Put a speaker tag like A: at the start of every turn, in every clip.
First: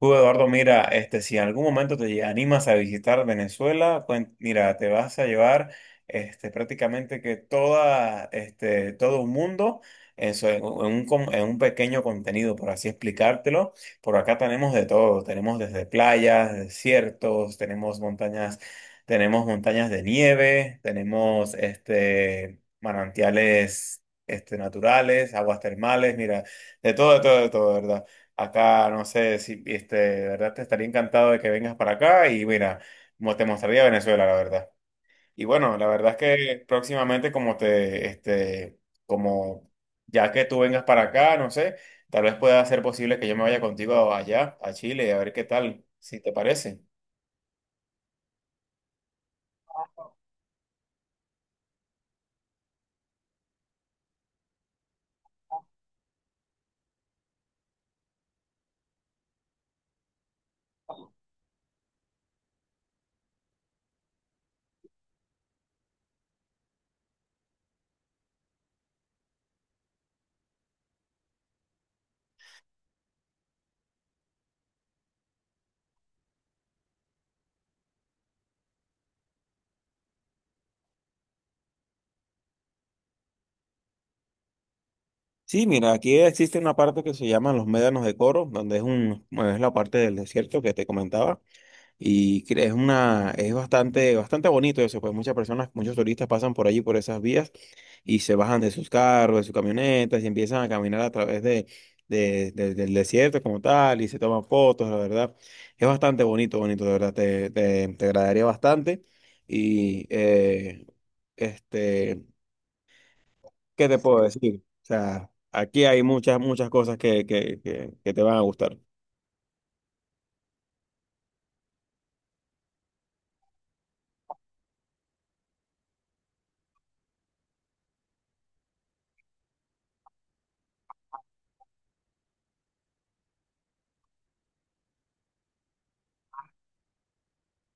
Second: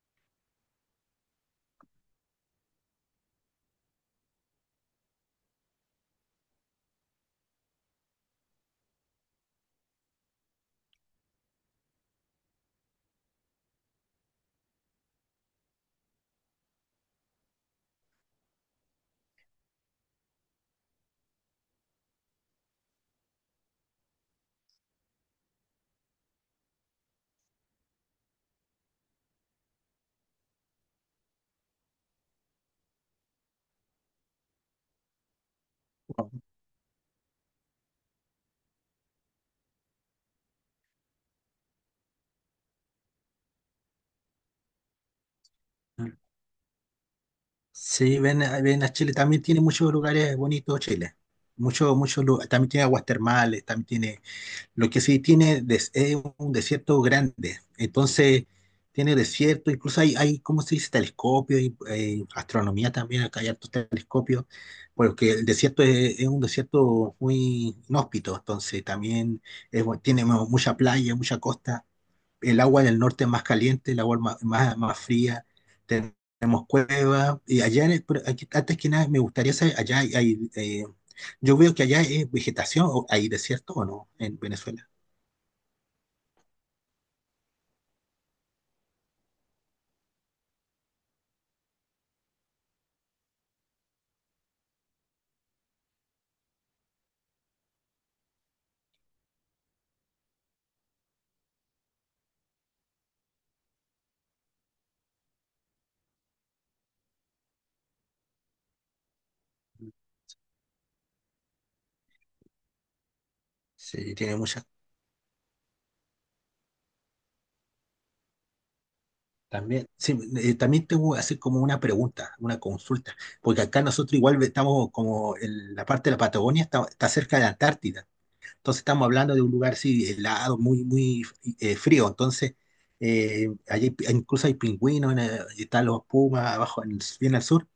A: Eduardo, mira, este, si en algún momento animas a visitar Venezuela, mira, te vas a llevar este, prácticamente que toda, este, todo un mundo en un, en un pequeño contenido, por así explicártelo. Por acá tenemos de todo, tenemos desde playas, desiertos, tenemos montañas de nieve, tenemos este, manantiales este, naturales, aguas termales, mira, de todo, de todo, de todo, ¿verdad? Acá, no sé si, este, de verdad te estaría encantado de que vengas para acá y mira, te mostraría Venezuela, la verdad. Y bueno, la verdad es que próximamente como te, este, como ya que tú vengas para acá, no sé, tal vez pueda ser posible que yo me vaya contigo allá, a Chile, y a ver qué tal, si te parece.
B: Sí, ven, ven a Chile. También tiene muchos lugares bonitos Chile. Muchos, muchos. También tiene aguas termales, también tiene. Lo que sí tiene es un desierto grande. Entonces, tiene desierto, incluso hay ¿cómo se dice? Telescopios, y, astronomía también, acá hay hartos telescopios, porque el desierto es un desierto muy inhóspito, entonces también tiene mucha playa, mucha costa. El agua en el norte es más caliente, el agua es más fría, tenemos cuevas, y allá, en el- pero aquí- antes que nada, me gustaría saber, allá hay, yo veo que allá es vegetación, o hay desierto o no, en Venezuela.
A: Sí, mira, aquí existe una parte que se llama los médanos de Coro, donde es un, es la parte del desierto que te comentaba. Es una, es bastante, bastante bonito eso, pues muchas personas, muchos turistas pasan por allí, por esas vías, y se bajan de sus carros, de sus camionetas, y empiezan a caminar a través de, del desierto como tal, y se toman fotos, la verdad. Es bastante bonito, bonito, de verdad, te agradaría bastante. Y, este, ¿qué te
B: Sí,
A: puedo
B: tiene
A: decir?
B: muchas.
A: O sea, aquí hay muchas, muchas cosas que, que te van a gustar.
B: También, sí, también te voy a hacer como una pregunta, una consulta, porque acá nosotros igual estamos como en la parte de la Patagonia, está cerca de la Antártida. Entonces estamos hablando de un lugar sí, helado, muy frío. Entonces, incluso hay pingüinos, y están los pumas abajo, bien al sur.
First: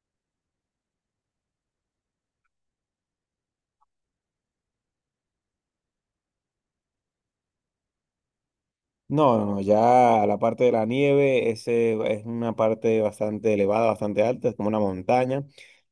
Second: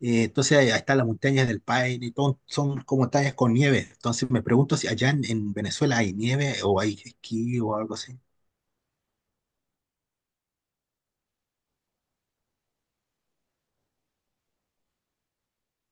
B: Entonces, ahí están las montañas del Paine, y todo, son como montañas con nieve. Entonces, me pregunto si allá en Venezuela hay nieve o hay esquí o algo así.
A: No, no, no, ya la parte de la nieve, ese es una parte bastante elevada, bastante alta, es como una montaña.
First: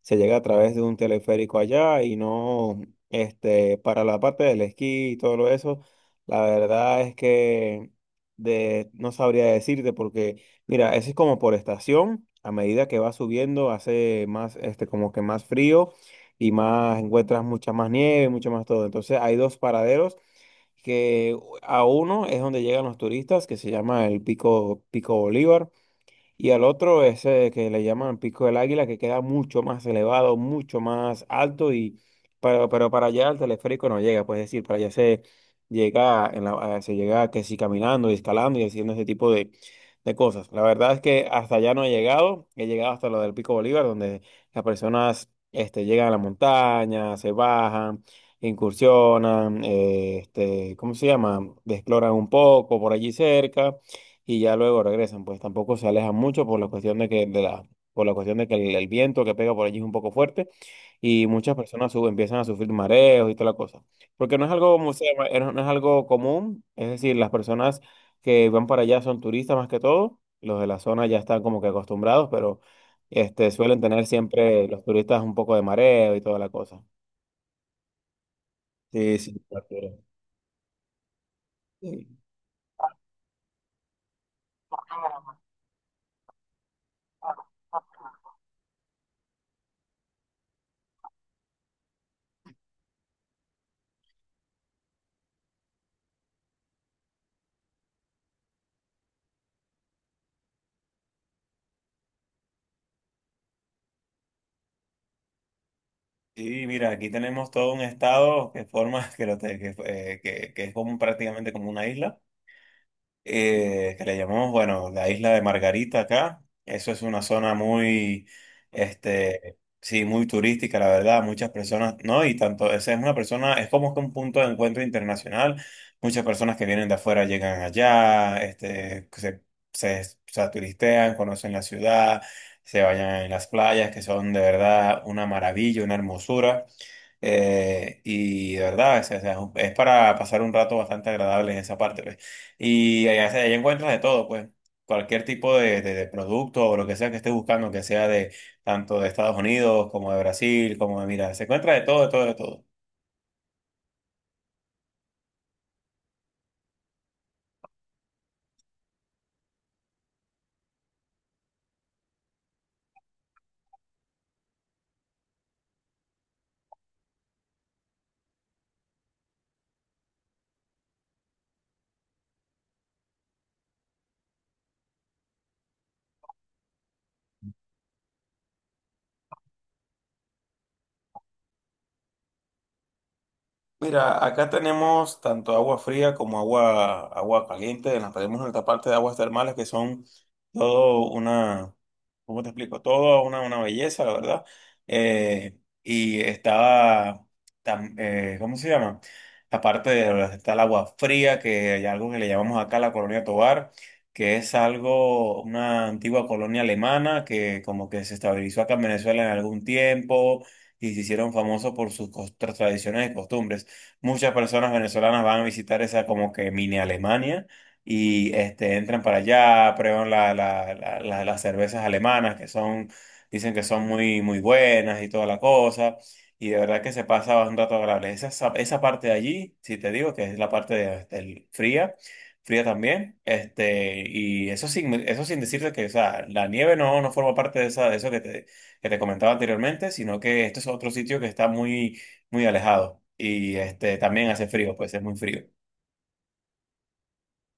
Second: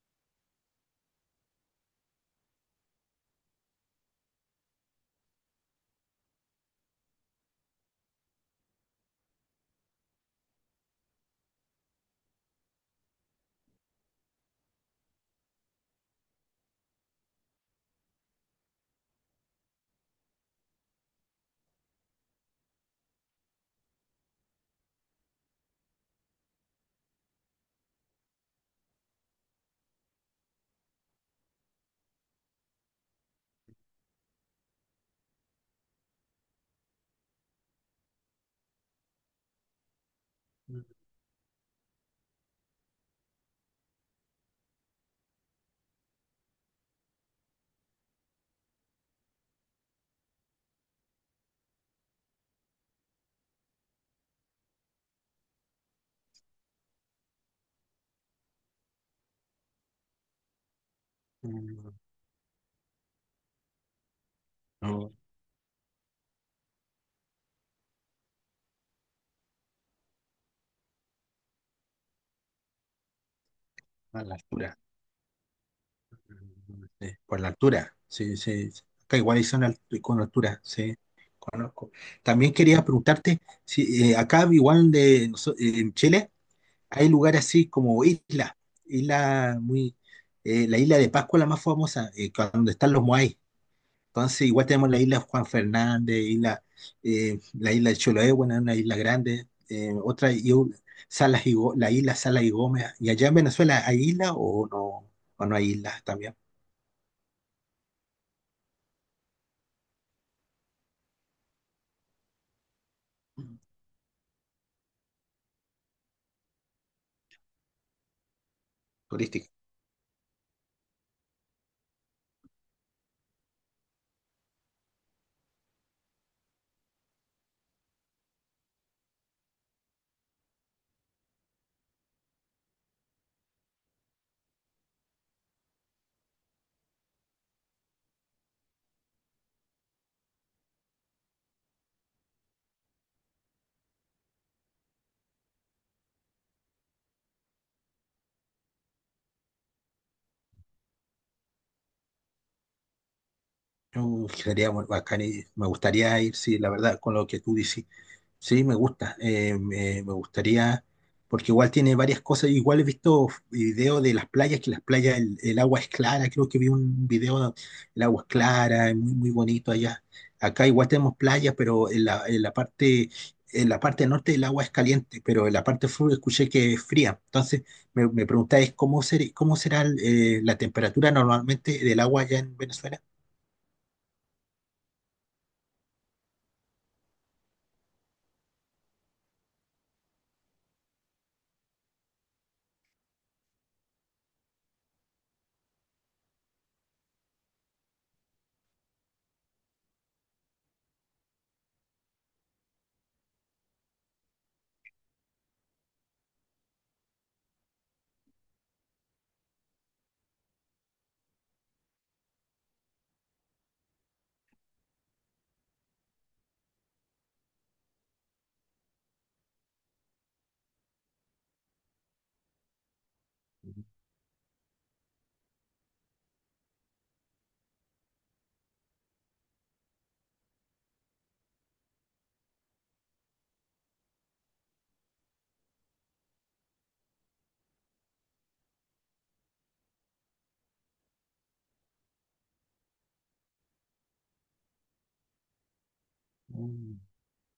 A: Se llega a través de un teleférico allá y no, este, para la parte del esquí y todo lo eso, la verdad es que no sabría decirte porque, mira, eso es como por estación, a medida que va subiendo hace más, este, como que más frío y más, encuentras mucha más nieve, mucho más todo. Entonces hay dos paraderos que a uno es donde llegan los turistas, que se llama el Pico, Pico Bolívar. Y al otro, ese que le llaman Pico del Águila, que queda mucho más elevado, mucho más alto, y pero para allá el teleférico no llega, pues es decir, para allá se llega, se llega que sí caminando y escalando y haciendo ese tipo de cosas. La verdad es que hasta allá no he llegado, he llegado hasta lo del Pico Bolívar, donde las personas este, llegan a la montaña, se bajan, incursionan, este, ¿cómo se llama? Exploran un poco por allí cerca y ya luego regresan, pues tampoco se alejan mucho por la cuestión de que de la por la cuestión de que el viento que pega por allí es un poco fuerte y muchas personas
B: Mm,
A: empiezan a sufrir mareos y toda la cosa. Porque no es algo como se
B: no,
A: llama, no es algo común, es decir, las personas que van para allá son turistas más que todo, los de la zona ya están como que acostumbrados, pero este suelen tener
B: a la
A: siempre
B: altura.
A: los turistas un poco de mareo y toda la cosa.
B: Por la altura, sí, sí, sí. Acá
A: Sí,
B: igual
A: sí,
B: hay zona
A: Arturo.
B: alt- con altura, sí, conozco. También quería preguntarte si acá igual en Chile hay lugares así como islas, isla muy, la isla de Pascua la más famosa, donde están los Moai. Entonces igual tenemos la isla Juan Fernández, isla, la isla de Chiloé, bueno, es una isla grande, otra, la isla Salas y Gómez. ¿Y allá en Venezuela hay isla o no hay islas también?
A: Sí, mira, aquí tenemos todo un estado que forma, que, que, que es como prácticamente como una isla que le llamamos, bueno, la isla de Margarita acá. Eso es una zona muy,
B: Turística.
A: este, sí, muy turística, la verdad. Muchas personas, ¿no? Y tanto, esa es una persona, es como que un punto de encuentro internacional. Muchas personas que vienen de afuera llegan allá, este, o sea, turistean, conocen la ciudad, se bañan en las playas, que son de verdad una maravilla, una hermosura. Y de verdad, es para pasar un rato bastante agradable en esa parte. Y allá, allá encuentras de todo, pues. Cualquier tipo de, de producto o lo que sea que estés buscando, que sea de tanto de Estados Unidos como de Brasil, como de, mira, se encuentra de todo, de todo, de todo.
B: Sería muy bacán y me gustaría ir, sí, la verdad, con lo que tú dices. Sí, me gusta, me gustaría, porque igual tiene varias cosas. Igual he visto videos de las playas, que las playas, el agua es clara. Creo que vi un video, donde el agua es clara, es muy bonito allá. Acá igual tenemos playas, pero en la parte norte el agua es caliente, pero en la parte sur escuché que es fría. Entonces, me preguntáis cómo ser, cómo será la temperatura normalmente del agua allá en Venezuela.
A: Mira, acá tenemos tanto agua fría como agua caliente. Nos tenemos nuestra parte de aguas termales que son todo una. ¿Cómo te explico? Todo una belleza, la verdad. Y estaba, ¿cómo se llama? Aparte de donde está el agua fría, que hay algo que le llamamos acá la Colonia Tovar, que es algo, una antigua colonia alemana que como que se estabilizó acá en Venezuela en algún tiempo y se hicieron famosos por sus tradiciones y costumbres. Muchas personas venezolanas van a visitar esa como que mini Alemania y este, entran para allá, prueban las cervezas alemanas que son, dicen que son muy, muy buenas y toda la cosa. Y de verdad que se pasa un rato agradable. Esa esa parte de allí, si te digo que es la parte del fría, fría también. Este, y eso sin decirte que, o sea, la nieve no, no forma parte de, esa, de eso que te comentaba anteriormente, sino que este es otro sitio que está muy, muy alejado. Y este, también hace frío, pues es muy frío.
B: Mm,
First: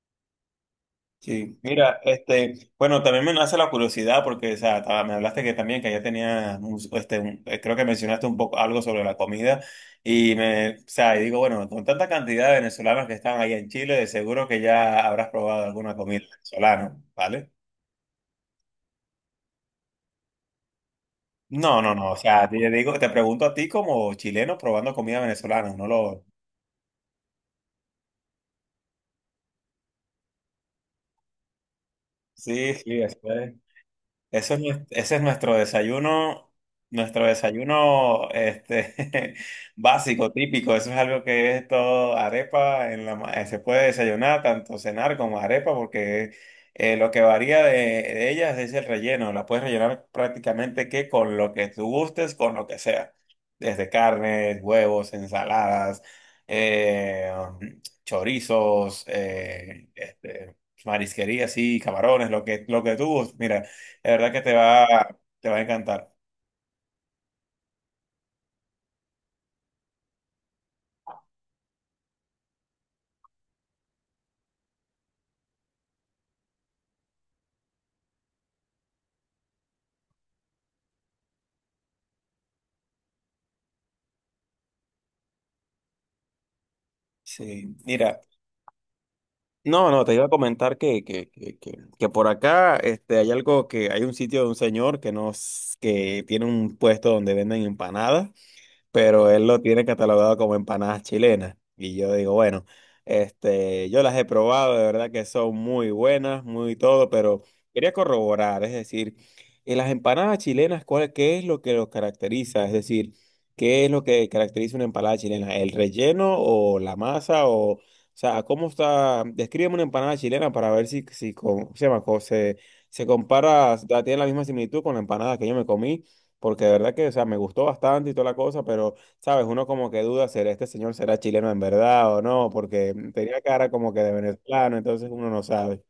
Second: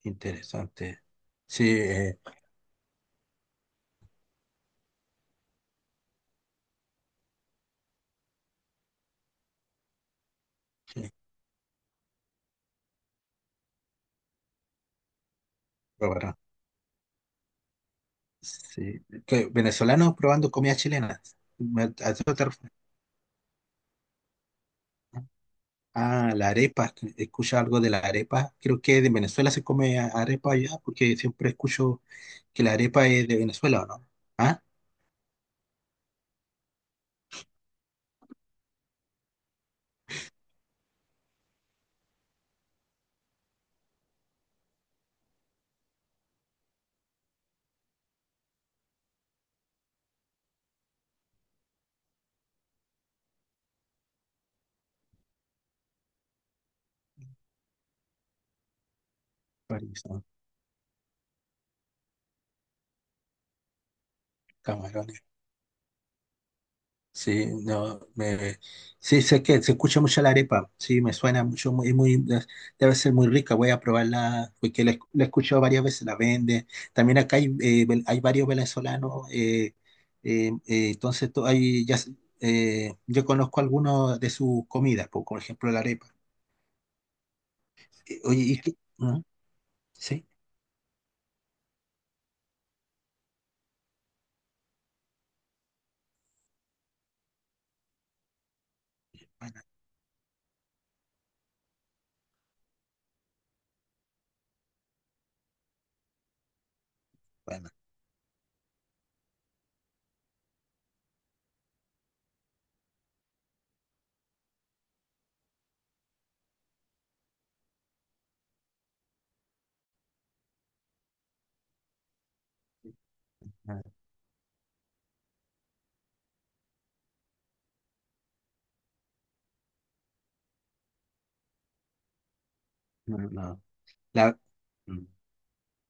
B: interesante.
A: Sí,
B: Sí,
A: mira, este, bueno, también me nace la curiosidad porque, o sea, me hablaste que también que ya tenía, este, creo que mencionaste un poco algo sobre la comida y me, o
B: sí,
A: sea, y digo, bueno, con tanta cantidad de venezolanos que están ahí en Chile, de seguro que ya habrás probado alguna comida
B: probará.
A: venezolana, ¿vale?
B: Sí. Que Venezolanos probando comida chilena.
A: No, no,
B: ¿A
A: no, o
B: eso te
A: sea, te
B: refieres?
A: digo, te pregunto a ti como chileno probando comida venezolana, no lo,
B: Ah, la arepa. Escucha algo de la arepa. Creo que de Venezuela se come arepa allá porque siempre escucho que la
A: sí, sí,
B: arepa
A: eso
B: es de
A: es.
B: Venezuela, ¿o no?
A: Eso es,
B: Ah,
A: ese es nuestro desayuno este, básico, típico. Eso es algo que es todo arepa. Se puede desayunar, tanto cenar como arepa, porque lo que varía de ellas es el relleno. La puedes rellenar prácticamente que con lo que tú gustes, con lo que sea. Desde carnes, huevos, ensaladas, eh, chorizos,
B: chorizo,
A: este, marisquería, sí, camarones, lo que tú gustes. Mira. La verdad que
B: camarones.
A: te va a encantar.
B: Sí, no, me, sí, sé que se escucha mucho la arepa, sí, me suena mucho, muy, muy, debe ser muy rica, voy a probarla, porque la he escuchado varias veces, la vende. También acá hay, hay varios venezolanos, hay, ya, yo conozco algunos de sus comidas, po, por, ejemplo la arepa.
A: Sí, mira.
B: Oye, ¿y qué? ¿Mm?
A: No, no, te iba
B: ¿Sí?
A: a comentar que por acá este, hay algo que hay un sitio de un señor que tiene un puesto donde venden empanadas, pero él lo
B: Bueno,
A: tiene catalogado como empanadas chilenas. Y yo digo, bueno, este, yo las he probado, de verdad que son muy buenas, muy todo, pero
B: bueno,
A: quería corroborar, es decir, en las empanadas chilenas, ¿cuál, qué es lo que los caracteriza? Es decir, ¿qué es lo que caracteriza una empanada chilena? ¿El relleno o la masa o sea, cómo está? Descríbeme una empanada chilena para ver si, si, se se compara, tiene la misma similitud con la empanada que yo me comí, porque de verdad que, o sea, me gustó bastante y toda la cosa, pero, ¿sabes? Uno como que duda, ¿será este señor será chileno en verdad o no? Porque
B: no, no,
A: tenía
B: no,
A: cara como que de
B: la-
A: venezolano, entonces uno no sabe.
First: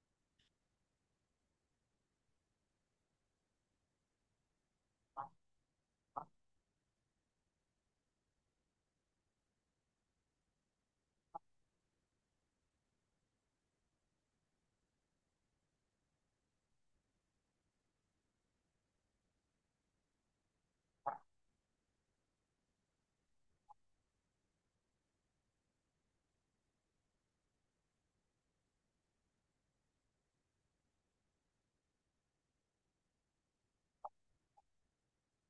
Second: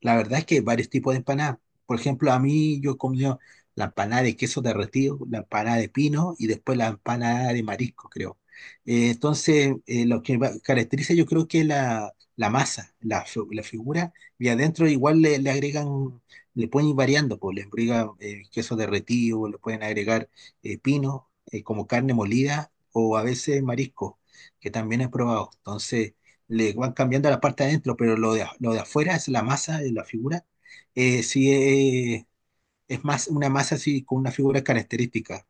B: La verdad es que hay varios tipos de empanadas. Por ejemplo, a mí yo he comido la empanada de queso derretido, la empanada de pino y después la empanada de marisco, creo. Entonces, lo que caracteriza yo creo que es la masa, la figura, y adentro igual le agregan, le pueden ir variando, pues, le agregan queso derretido, le pueden agregar pino, como carne molida o a veces marisco, que también he probado. Entonces, le van cambiando la parte de adentro, pero lo de afuera es la masa de la figura. eh, sí, eh, es más una masa así con una figura característica,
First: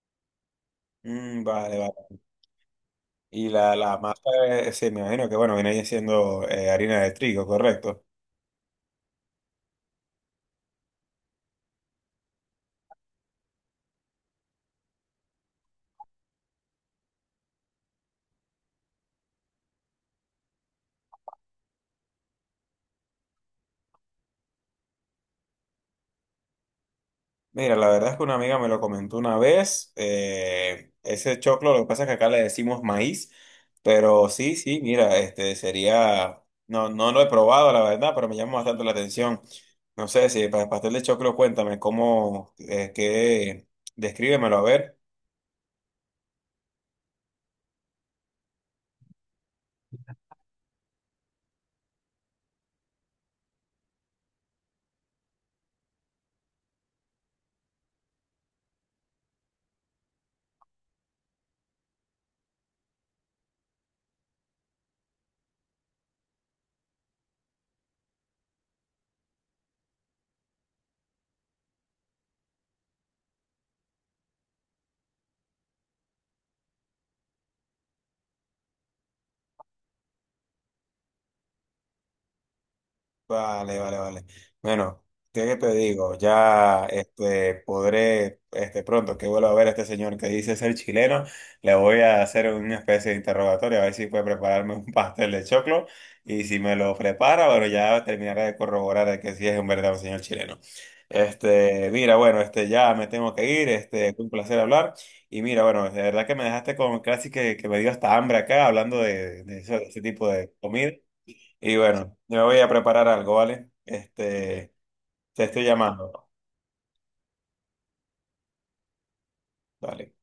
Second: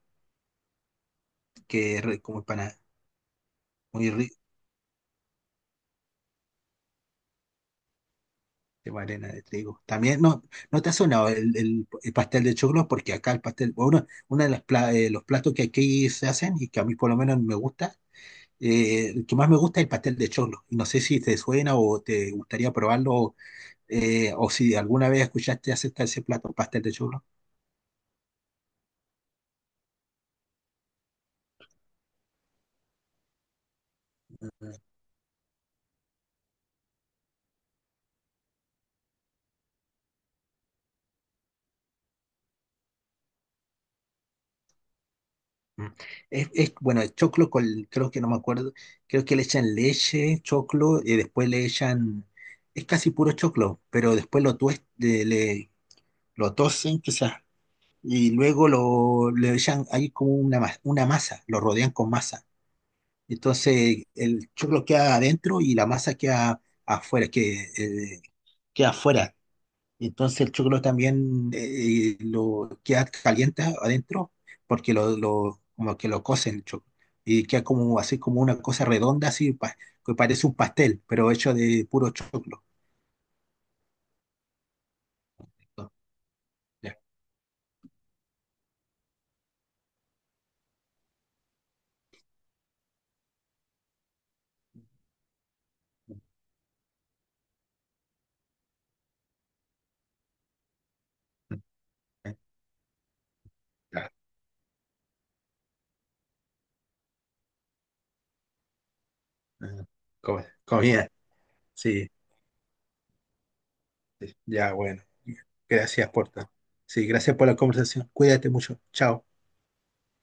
A: Mm, vale,
B: que es
A: vale.
B: re- como para
A: Y la
B: muy
A: masa,
B: rica,
A: sí, me imagino que, bueno, viene ahí siendo harina de trigo, ¿correcto?
B: de arena de trigo. También, no, no te ha sonado el pastel de choclo, porque acá el pastel, bueno, uno de los platos que aquí se hacen y que a mí por lo menos me gusta, el que más me gusta es el pastel de choclo. Y no sé si te suena o te gustaría probarlo, o si alguna vez escuchaste acerca de ese plato, pastel de choclo.
A: Mira, la verdad es que una amiga me lo comentó una vez. Ese choclo, lo que pasa es que acá le decimos maíz, pero sí, sí, mira, este sería, no, no lo he probado, la verdad, pero me llama bastante la atención. No sé si para el pastel de choclo, cuéntame cómo, descríbemelo a ver.
B: Mm. Bueno, el choclo con, creo que no me acuerdo, creo que le echan leche, choclo, y después le echan, es casi puro choclo, pero después lo tues- le- lo tosen quizás, y luego le echan, hay como una, una masa, lo rodean con masa. Entonces el choclo queda adentro y la masa queda afuera, que, queda afuera. Entonces el choclo también lo queda caliente adentro porque como que lo cocen el choclo. Y queda como así como una cosa redonda, que parece un pastel, pero hecho de puro choclo.
A: Vale, vale, vale. Bueno, ¿qué te digo? Ya
B: Ya,
A: este, podré, este, pronto que vuelva a ver a este señor que dice ser chileno, le voy a hacer una especie de interrogatorio a ver si puede prepararme un pastel de choclo, y si me lo prepara, bueno, ya terminaré de corroborar de que sí es un verdadero señor chileno. Este, mira, bueno, este, ya me tengo que ir,
B: ya,
A: este, fue un placer hablar y mira, bueno, de verdad que me dejaste con casi que me dio hasta hambre acá hablando de,
B: ah,
A: de ese tipo de comida.
B: comida,
A: Y
B: sí,
A: bueno, yo me voy a preparar algo, ¿vale?
B: sí, ya
A: Este,
B: bueno.
A: te estoy
B: Gracias
A: llamando.
B: por todo. Sí, gracias por la conversación. Cuídate mucho. Chao.
A: Dale.